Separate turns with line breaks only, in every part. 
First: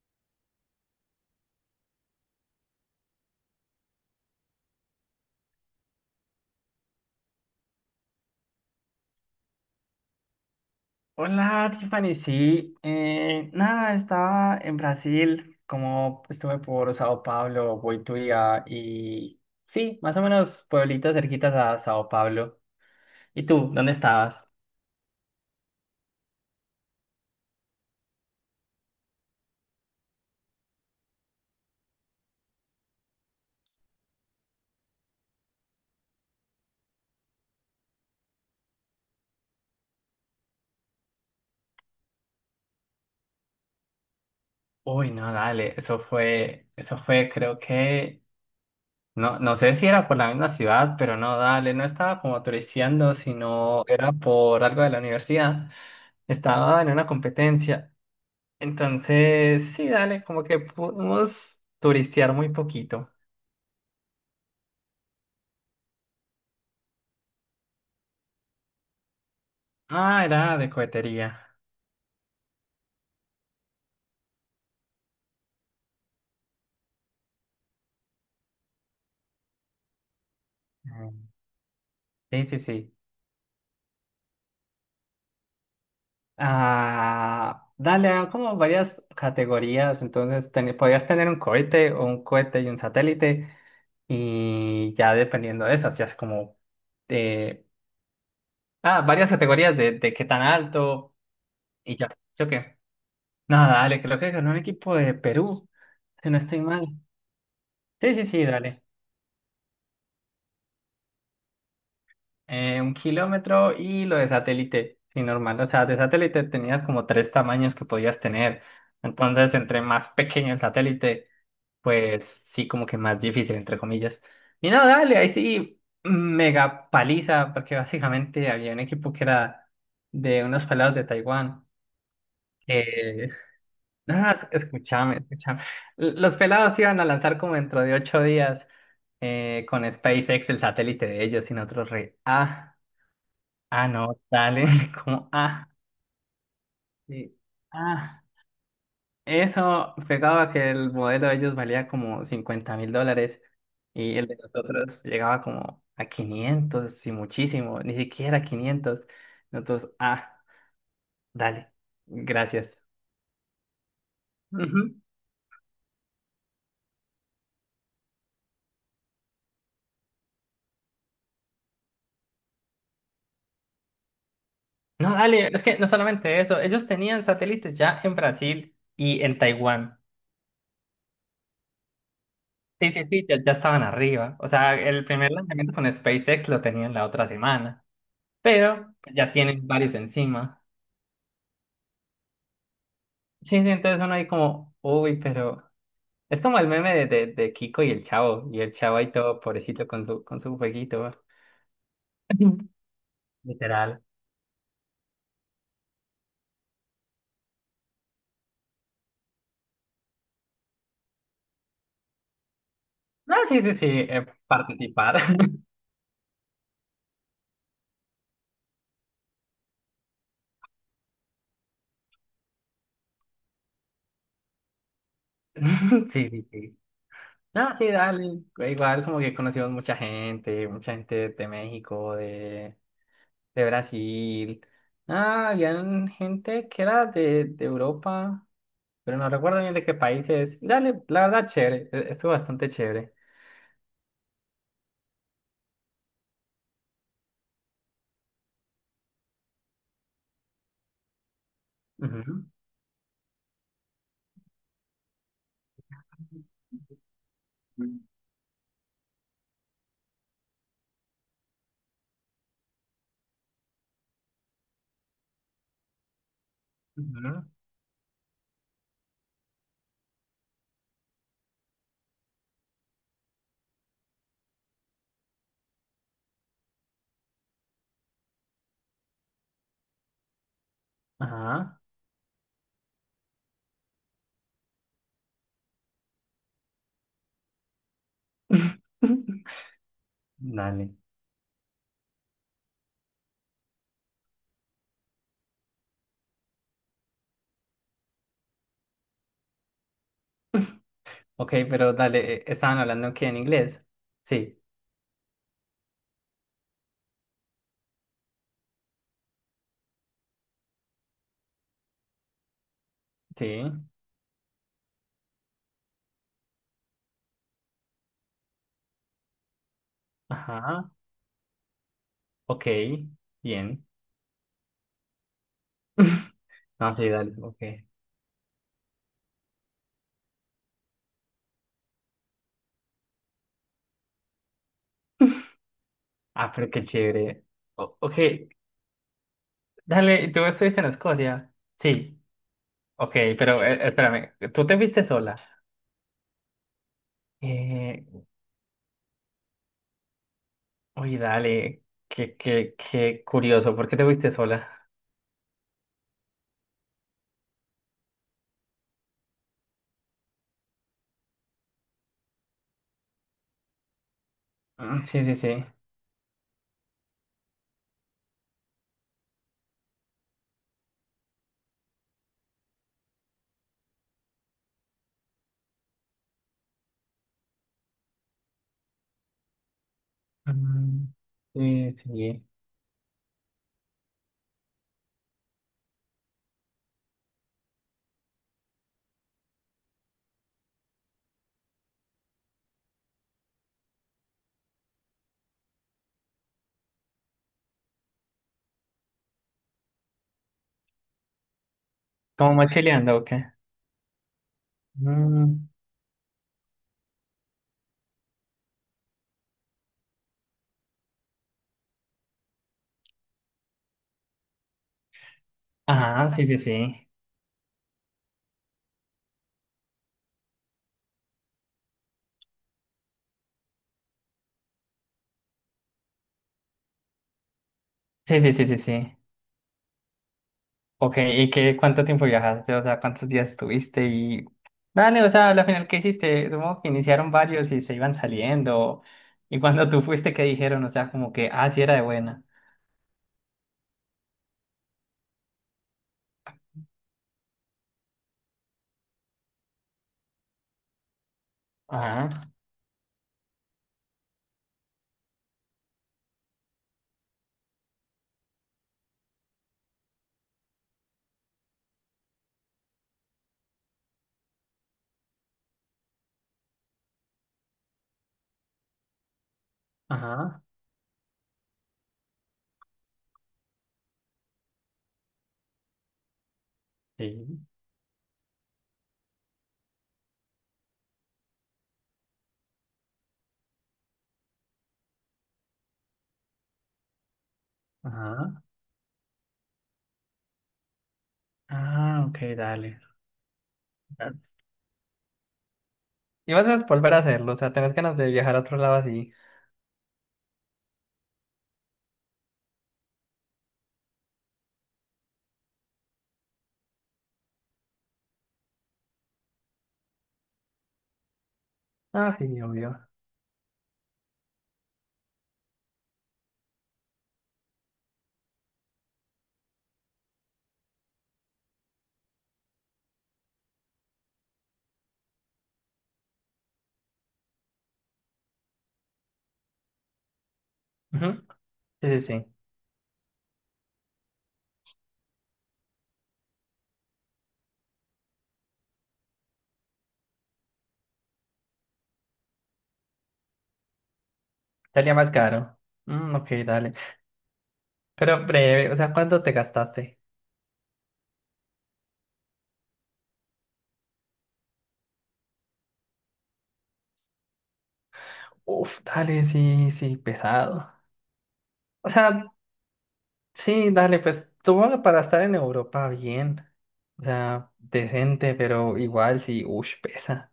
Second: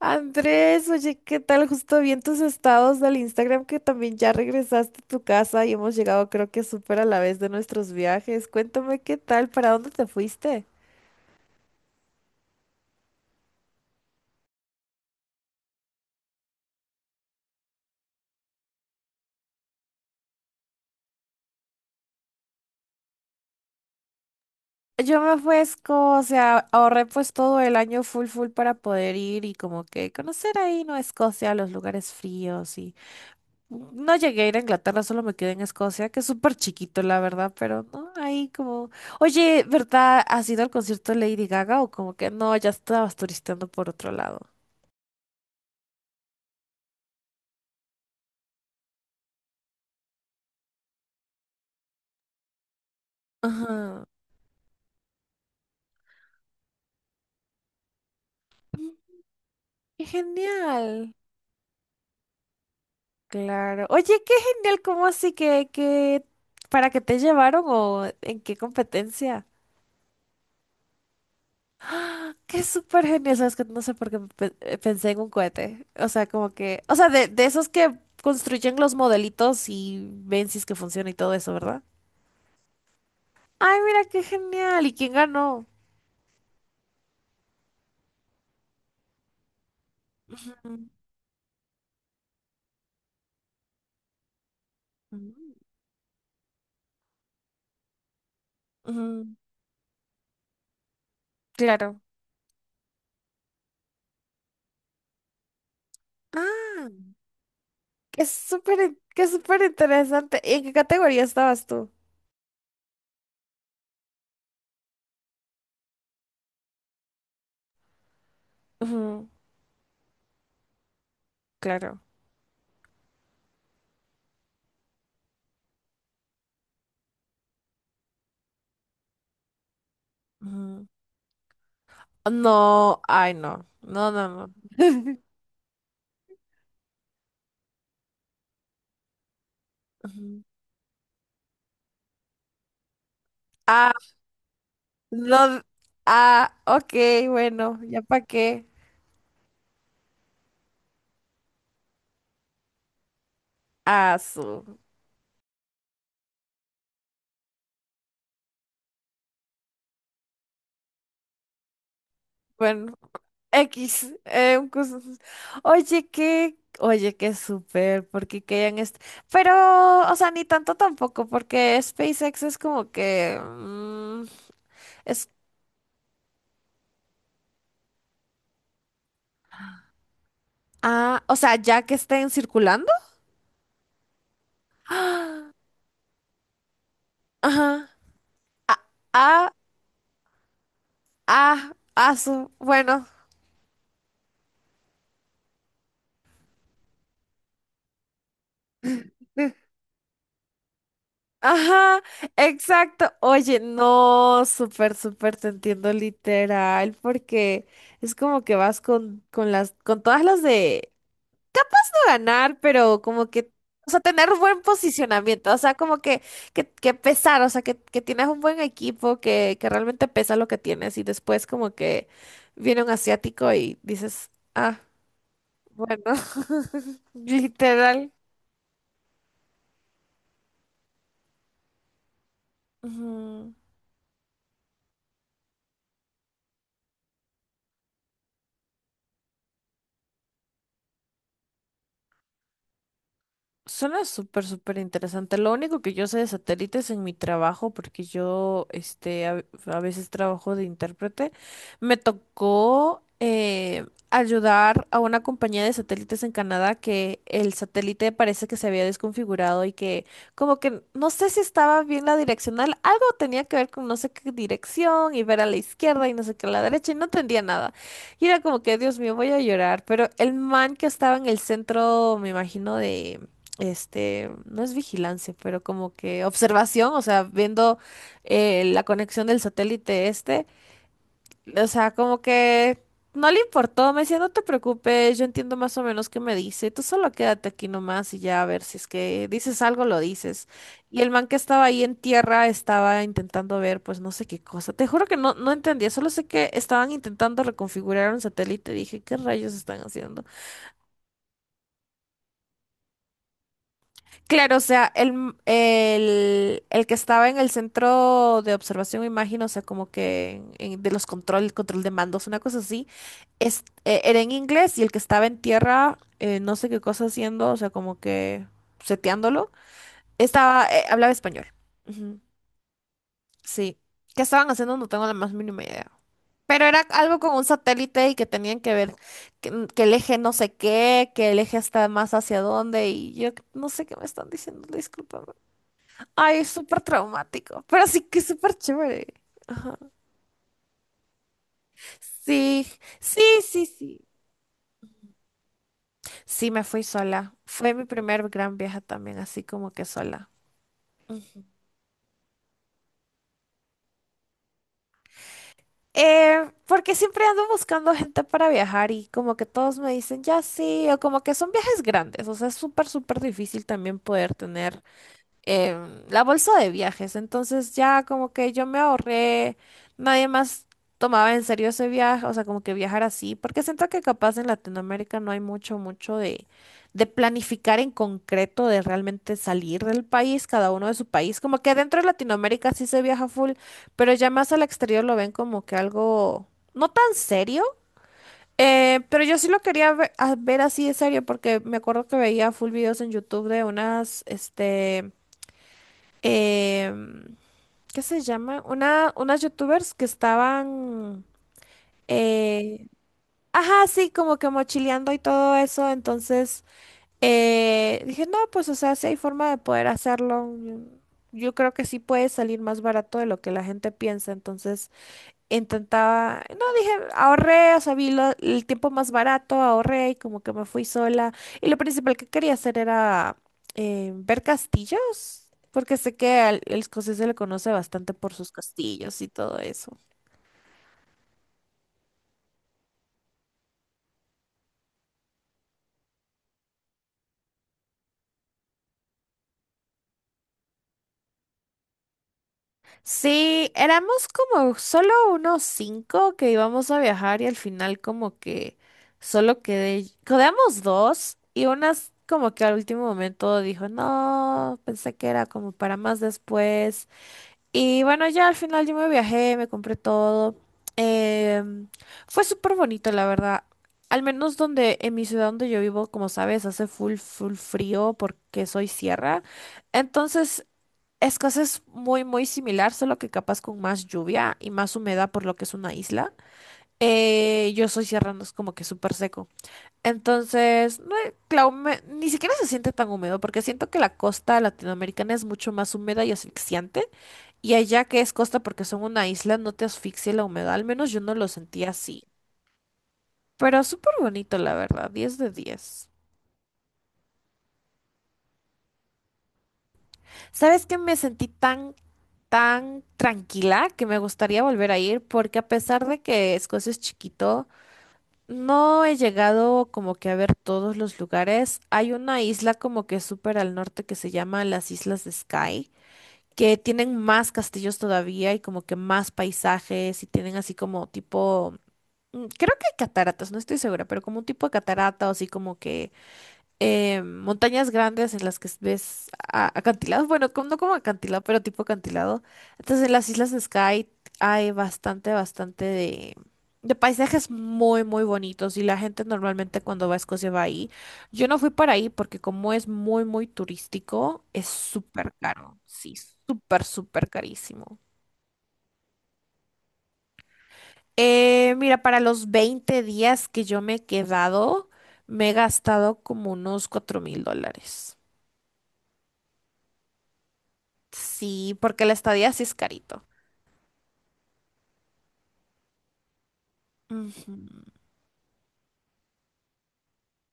Andrés, oye, ¿qué tal? Justo vi en tus estados del Instagram que también ya regresaste a tu casa y hemos llegado creo que súper a la vez de nuestros viajes. Cuéntame qué tal, ¿para dónde te fuiste?
Hola, Tiffany. Sí, nada, estaba en Brasil, como estuve por Sao Paulo, Boituva y sí, más o menos pueblitos cerquitas a Sao Paulo. ¿Y tú, dónde estabas?
Yo me fui a Escocia, ahorré pues todo el año full full para poder ir y como que conocer ahí, ¿no? Escocia, los lugares fríos y no llegué a ir a Inglaterra, solo me quedé en Escocia, que es súper chiquito la verdad, pero no, ahí como... Oye, ¿verdad? ¿Has ido al concierto de Lady Gaga o como que no, ya estabas turisteando por otro lado?
Uy, no, dale, eso fue, creo que, no, no sé si era por la misma ciudad, pero no, dale, no estaba como turisteando, sino
Ajá.
era por algo de la universidad. Estaba en una competencia.
Mm,
Entonces, sí,
¡qué
dale, como que
genial!
pudimos turistear muy poquito.
Claro. Oye, qué genial, ¿cómo así que para qué te llevaron o en qué competencia?
Ah, era de cohetería.
Qué súper genial, sabes que no sé por qué pensé en un cohete. O sea, como que, o sea, de esos que construyen los modelitos y ven si es que funciona
Ah,
y todo eso, ¿verdad?
sí, sí, sí.
Ay, mira, qué genial. ¿Y quién ganó?
Ah, dale, ah, como varias categorías. Entonces,
Ujú,
podías tener un cohete o un cohete y un satélite. Y ya
ujú,
dependiendo de eso, hacías como eh, ah,
ujú,
varias categorías de, qué tan alto y
claro.
ya. ¿Sí o qué? Nada, dale, creo que ganó un equipo de Perú, si no estoy mal.
Ah,
Sí,
qué
sí, sí,
súper,
dale.
qué súper interesante. ¿Y en qué categoría estabas tú?
1 kilómetro y lo de satélite, sí, normal. O sea, de satélite tenías como tres tamaños que podías tener. Entonces, entre más pequeño el satélite,
Claro.
pues sí, como que más difícil, entre comillas. Y no, dale, ahí sí, mega paliza, porque básicamente había un equipo que era de unos
Ujú.
pelados de Taiwán.
No,
Eh,
ay, no. No, no,
nada,
no.
escúchame, escúchame. Los pelados iban a lanzar como dentro de 8 días con
Ujú.
SpaceX el satélite de ellos y nosotros re. Ah. Ah,
Ah,
no, dale, como,
no.
ah,
Ah, ok,
sí,
bueno, ya
ah,
para qué.
eso pegaba que el modelo de ellos valía como $50.000 y
Ah,
el de
su.
nosotros llegaba como a 500 y muchísimo, ni siquiera 500. Entonces, ah, dale, gracias.
Bueno, X. Un
Ujú.
oye, qué. Oye, qué súper, porque que hayan pero, o sea, ni tanto tampoco, porque SpaceX es como que. Mm,
No,
es.
dale, es que no solamente eso, ellos tenían satélites ya en Brasil y en Taiwán.
Ah, o sea, ya que estén circulando.
Sí, sí, sí, ya, ya estaban arriba. O sea, el primer lanzamiento con SpaceX lo tenían la otra semana.
Ajá. Ah,
Pero pues, ya
ah,
tienen varios encima.
ah, ah, su. Bueno.
Sí, sí, entonces uno ahí como, uy, pero es como el meme de, Kiko y el chavo ahí todo pobrecito con su, jueguito.
Ajá, exacto. Oye,
Literal.
no, súper, súper te entiendo literal, porque es como que vas con las, con todas las de no ganar, pero como
No,
que,
sí, sí, sí,
o sea, tener un buen
participar.
posicionamiento, o sea, como que pesar, o sea, que tienes un buen equipo, que realmente pesa lo que tienes, y después como que viene un asiático y dices, ah, bueno,
Sí, sí, sí. No, sí,
literal.
dale. Igual como que conocimos mucha gente de México, de,
Ujú.
Brasil. Ah, habían gente que era de, Europa, pero no recuerdo bien de qué países. Y dale, la verdad, chévere. Estuvo bastante chévere.
Suena súper, súper interesante. Lo único que yo sé de satélites en mi trabajo, porque yo este, a veces trabajo de intérprete, me
Ujú,
tocó ayudar a una compañía de satélites en Canadá que el satélite parece que se había desconfigurado y que como que no sé si estaba bien la direccional, algo tenía que ver con no sé qué dirección y ver a la izquierda y no sé qué a la derecha y no entendía
ujú,
nada. Y era como que, Dios mío, voy a llorar, pero el man que estaba en el centro, me imagino, de este, no es vigilancia, pero como que observación, o sea, viendo la conexión del satélite este, o
ajá.
sea, como que no le importó, me decía, no te preocupes, yo entiendo más o menos qué me dice, tú solo quédate aquí nomás y ya a ver si es que dices algo, lo dices.
Dale.
Y el man que estaba ahí en tierra estaba intentando ver, pues no sé qué cosa, te juro que no, no entendía, solo sé que estaban intentando reconfigurar un satélite, dije, ¿qué rayos están haciendo?
Ok, pero dale, estaban hablando que en inglés.
Claro, o
Sí,
sea, el que estaba en el centro de observación, me imagino, o sea, como que de los control, control de mandos, una cosa así,
sí.
es, era en inglés y el que estaba en tierra, no sé qué cosa haciendo, o sea, como que seteándolo, estaba,
Ajá.
hablaba español. Ujú,
Ok,
sí.
bien.
¿Qué estaban haciendo? No tengo la más mínima idea. Pero era
No, sí,
algo
dale,
con un
ok.
satélite y que tenían que ver que el eje no sé qué, que el eje está más hacia dónde y yo no sé qué me están diciendo, disculpa. Ay, es
Ah, pero
súper
qué chévere.
traumático, pero
O-
sí
ok,
que es súper chévere. Ajá.
dale, ¿y tú estuviste en Escocia? Sí,
Sí,
ok,
sí,
pero
sí, sí.
espérame, ¿tú te fuiste sola?
Sí, me fui sola. Fue mi
Eh,
primer gran viaje también, así como que sola.
oye,
Mm.
dale, qué, qué curioso, ¿por qué te fuiste sola?
Porque siempre ando buscando gente para viajar y como que todos me dicen, ya sí, o como que son viajes grandes, o sea, es súper, súper difícil también poder tener
Ah, sí, sí, sí.
la bolsa de viajes. Entonces ya como que yo me ahorré, nadie más tomaba en serio ese viaje, o sea, como que viajar así, porque siento que capaz en Latinoamérica no hay mucho, mucho de planificar en concreto, de realmente salir del país, cada uno de su
Mm,
país. Como que
sí,
dentro de
sí.
Latinoamérica sí se viaja full, pero ya más al exterior lo ven como que algo no tan serio. Pero yo sí lo quería ver, así de serio porque me acuerdo que veía full videos en YouTube de unas, este, eh, ¿qué se llama? Unas youtubers que estaban,
¿Como
eh,
mochileando o qué?
ajá, sí, como que mochileando y todo
Mm,
eso, entonces dije, no, pues o sea, si hay forma de poder hacerlo, yo creo que sí puede salir más barato de lo que la gente piensa, entonces
ah,
intentaba,
sí, sí,
no dije,
sí.
ahorré, o sea, el tiempo más barato, ahorré y como que me fui sola. Y lo principal que quería hacer era ver castillos, porque sé que al, el escocés se le conoce bastante por
Sí,
sus
sí, sí, sí, sí.
castillos y todo eso.
Ok, ¿y qué, cuánto tiempo viajaste? O sea, ¿cuántos días estuviste? Y dale, o sea, al final, ¿qué hiciste? Supongo que iniciaron varios y se iban saliendo. Y cuando tú fuiste, ¿qué dijeron? O sea, como que, ah, sí era de buena.
Sí, éramos como solo unos cinco que íbamos a viajar y al final como que solo quedé, quedamos dos y unas
Ajá,
como que al último momento dijo, no, pensé que era como para más después. Y bueno, ya al final yo me viajé, me compré todo. Em, Fue súper bonito, la verdad. Al menos donde, en mi ciudad donde yo vivo, como sabes, hace full, full frío porque soy sierra.
ajá,
Entonces, es casi es muy, muy similar, solo que capaz con más lluvia y más humedad por lo que es una isla.
sí,
Yo soy sierra, no es como que súper seco. Entonces, no, ni siquiera se siente tan húmedo porque siento que la costa latinoamericana es mucho más húmeda y asfixiante. Y allá que es costa
ajá.
porque son una isla, no te asfixia la humedad, al menos yo no lo sentí así.
Ah, ok, dale.
Pero súper
Dale.
bonito, la verdad, 10 de 10.
Y vas a volver a hacerlo, o sea, tenés ganas de viajar a otro lado así.
¿Sabes qué? Me sentí tan, tan tranquila que me gustaría volver a ir porque a pesar de que Escocia es chiquito, no he llegado como que a ver todos los lugares. Hay
Ah,
una
sí,
isla
obvio.
como que súper al norte que se llama las Islas de Skye, que tienen más castillos todavía y como que más paisajes y tienen así como tipo. Mm, creo que hay cataratas, no estoy segura, pero como un tipo de catarata o así como que montañas grandes en las que ves acantilados, bueno, no como acantilado,
Ujú,
pero tipo
sí, sí,
acantilado.
sí.
Entonces en las islas de Skye hay bastante, bastante de paisajes muy, muy bonitos y la gente normalmente cuando va a Escocia va ahí. Yo no fui para ahí porque como es muy, muy turístico, es
Salía más
súper
caro.
caro, sí,
Mm, ok,
súper,
dale.
súper carísimo.
Pero breve, o sea, ¿cuánto te gastaste?
Mira, para los 20 días que yo me he quedado, me he gastado como unos $4.000.
Uf, dale, sí, sí, pesado.
Sí, porque
O
la
sea,
estadía sí es carito.
sí, dale, pues supongo para estar en Europa bien. O
Ujú.
sea, decente, pero igual sí, uff, pesa.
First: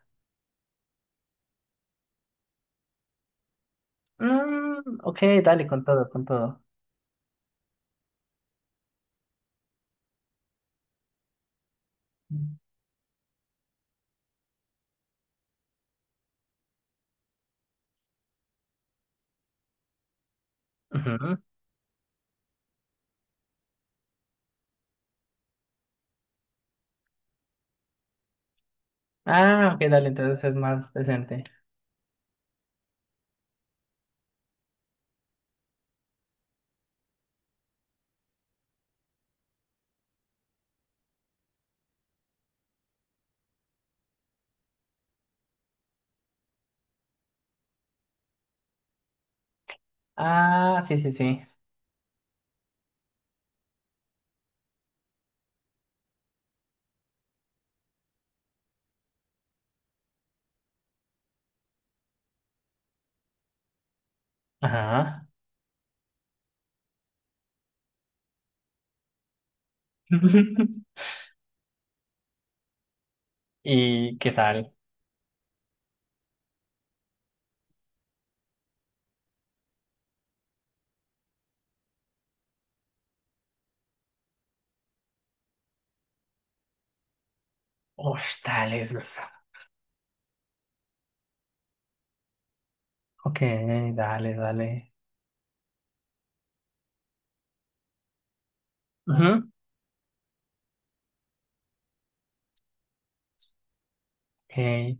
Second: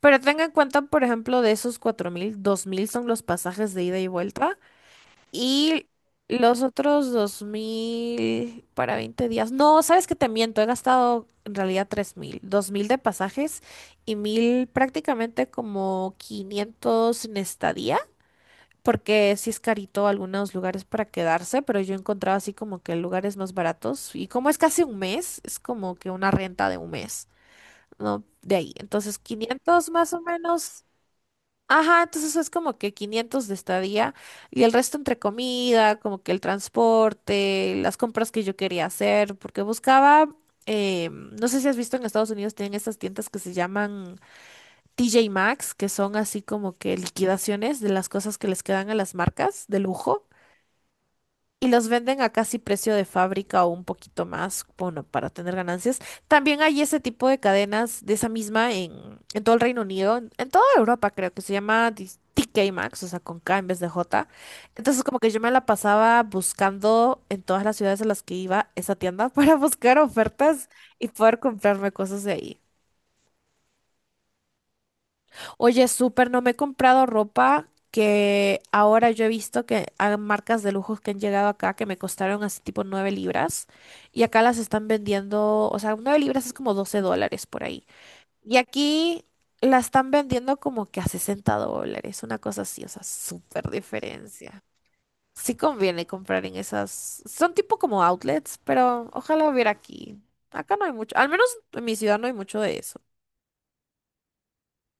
Pero tenga en cuenta, por ejemplo, de esos 4.000, 2.000 son los pasajes de ida y vuelta
Mm, ok, dale, con
y
todo, con todo.
los otros 2.000 para 20 días. No, sabes que te miento, he gastado en realidad 3.000, 2.000 de pasajes y 1.000 prácticamente como 500 en estadía porque sí es carito algunos lugares para
Ujú.
quedarse, pero yo he encontrado así como que lugares más baratos. Y como es casi un mes, es como que una renta de un mes, ¿no? De ahí. Entonces,
Ah, ok,
500
dale,
más o
entonces es
menos.
más decente.
Ajá, entonces es como que 500 de estadía y el resto entre comida, como que el transporte, las compras que yo quería hacer, porque buscaba, no sé si has visto en Estados Unidos tienen estas tiendas que se llaman TJ Maxx, que son así como que liquidaciones de las cosas que les quedan a las marcas de lujo
Ah, sí, sí, sí.
y los venden a casi precio de fábrica o un poquito más, bueno, para tener ganancias. También hay ese tipo de cadenas de esa misma en todo el Reino Unido, en toda Europa creo que se llama TK Maxx, o sea, con K en vez de J. Entonces como
Ajá.
que yo me la pasaba buscando en todas las ciudades a las que iba esa tienda para buscar ofertas y poder comprarme cosas de ahí.
¿Y qué tal?
Oye, súper, no me he comprado ropa que ahora yo he visto que hay marcas de lujos que han llegado acá que me costaron así tipo 9 libras y acá las están vendiendo, o sea, 9 libras es como $12 por ahí.
Uf,
Y
dale, eso es-
aquí la están vendiendo como que a $60, una cosa así, o sea,
Ok,
súper
dale,
diferencia.
dale.
Sí conviene comprar en esas, son tipo como outlets, pero
Ujú.
ojalá hubiera aquí. Acá no hay mucho, al menos en mi ciudad no hay mucho de eso.
Ok.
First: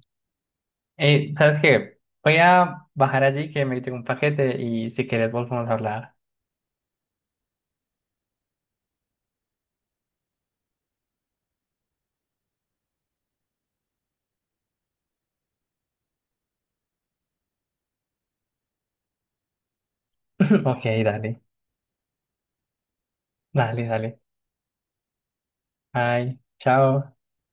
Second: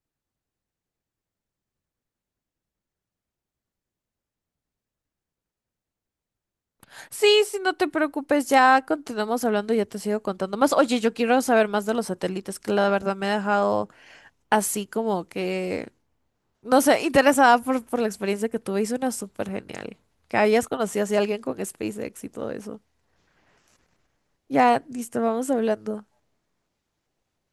Ey, ¿sabes qué? Voy a bajar allí que me llegó un paquete y si quieres volvemos a hablar.
Sí, sí, no te preocupes, ya continuamos hablando, ya te sigo contando más. Oye, yo quiero saber más de los satélites, que la verdad me ha dejado así como que, no sé, interesada por la experiencia que tuve y suena súper genial. Que habías
Ok,
conocido así a alguien
dale,
con SpaceX y todo eso.
dale, dale.
Ya, listo, vamos hablando.
Ay, chao.